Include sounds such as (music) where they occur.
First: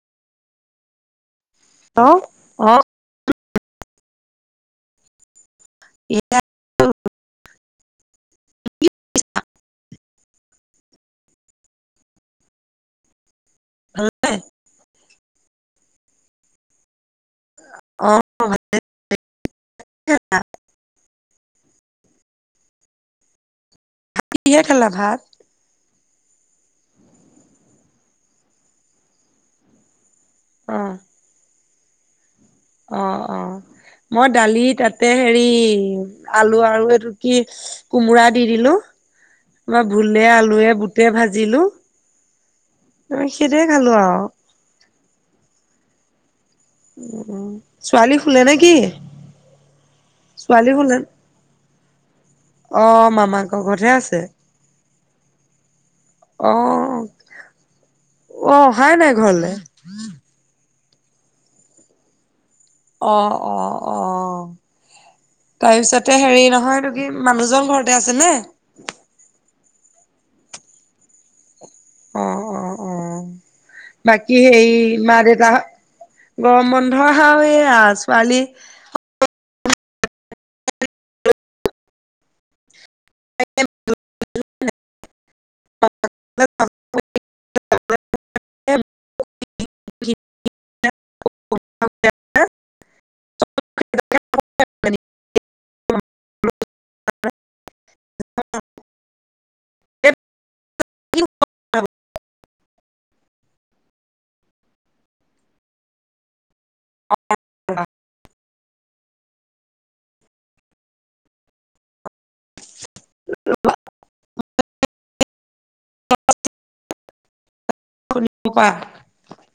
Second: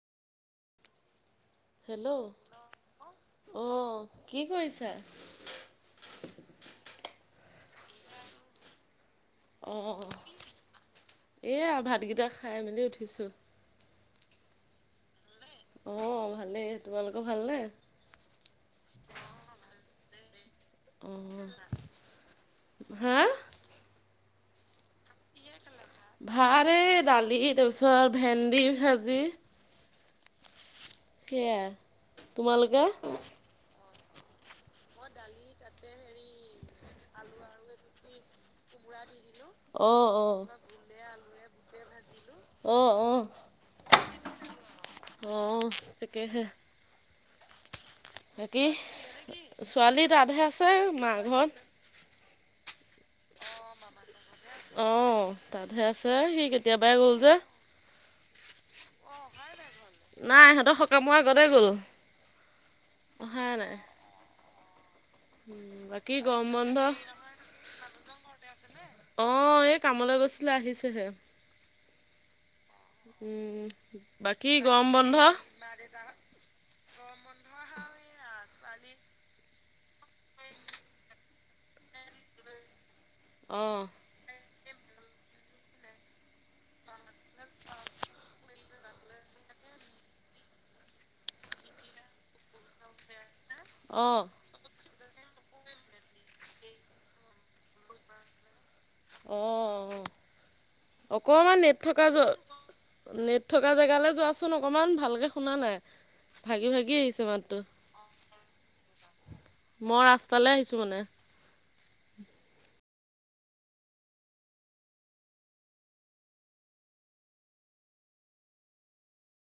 Hello অহ, কি কৰিছা। এয়াই। অহ, এই ভাতকেইটা খাই মেলি উঠিছোঁ। হ'লনে? অহ, ভালেই। তোমালোকৰ ভালনে? অহ, ভালেই। অহ, হা! কিহে খালা ভাত? ভাত এই দালি তাৰপিছত ভেন্দি ভাজি। অহ। সেয়া। তোমালোকে? অহ', অহ' মই দালিত তাতে হেৰি আলু আৰু এইটো কি কোমোৰা দি দিলোঁ। আমাৰ ভো, অঁ লে অঁ আলুৱে, বুটে, ভাছিলো ত' সেইটোয়ে খালোঁ আৰু। অহ, তাকেহে। ছোৱালী শুলে বাকী নেকি, ছোৱালী তাতহে আছে ছোৱালী শুলে? (unintelligible) অহ, মামাকৰ ঘৰতহে আছে। অহ, তাতহে আছে, সি কেতিয়াবাই গ'ল যে। অহ, অহাই নাই ঘৰলে? নাই সিহঁতৰ সকামৰ আগতেই গ'ল। অহ', অহাই নাই অহ', অহ'। বাকী তাৰপিছতে হেৰি গৰম নহয়, এইটো কি মানুহজন ঘৰতে আছেনে? আছেনে? অহ, এই কামলৈ গৈছিলে আহিছেহে। অহ', অহ', উম অহ'। বাকী হেৰি গৰম বন্ধ মা-দেউতাহঁত গৰম বন্ধ (unintelligible) এয়ে আৰু ছোৱালী ছোৱালী অহ। (unintelligible) অহ। (unintelligible) অহ। অকণমান নেট থকা নেট থকা জেগালে যোৱাচোন অকণমান, ভালকৈ শুনা নাই, ভাগি-ভাগি আহিছে মাতটো। মই ৰাস্তালে আহিছোঁ মানে। ৰবা। (unintelligible) কোৱা।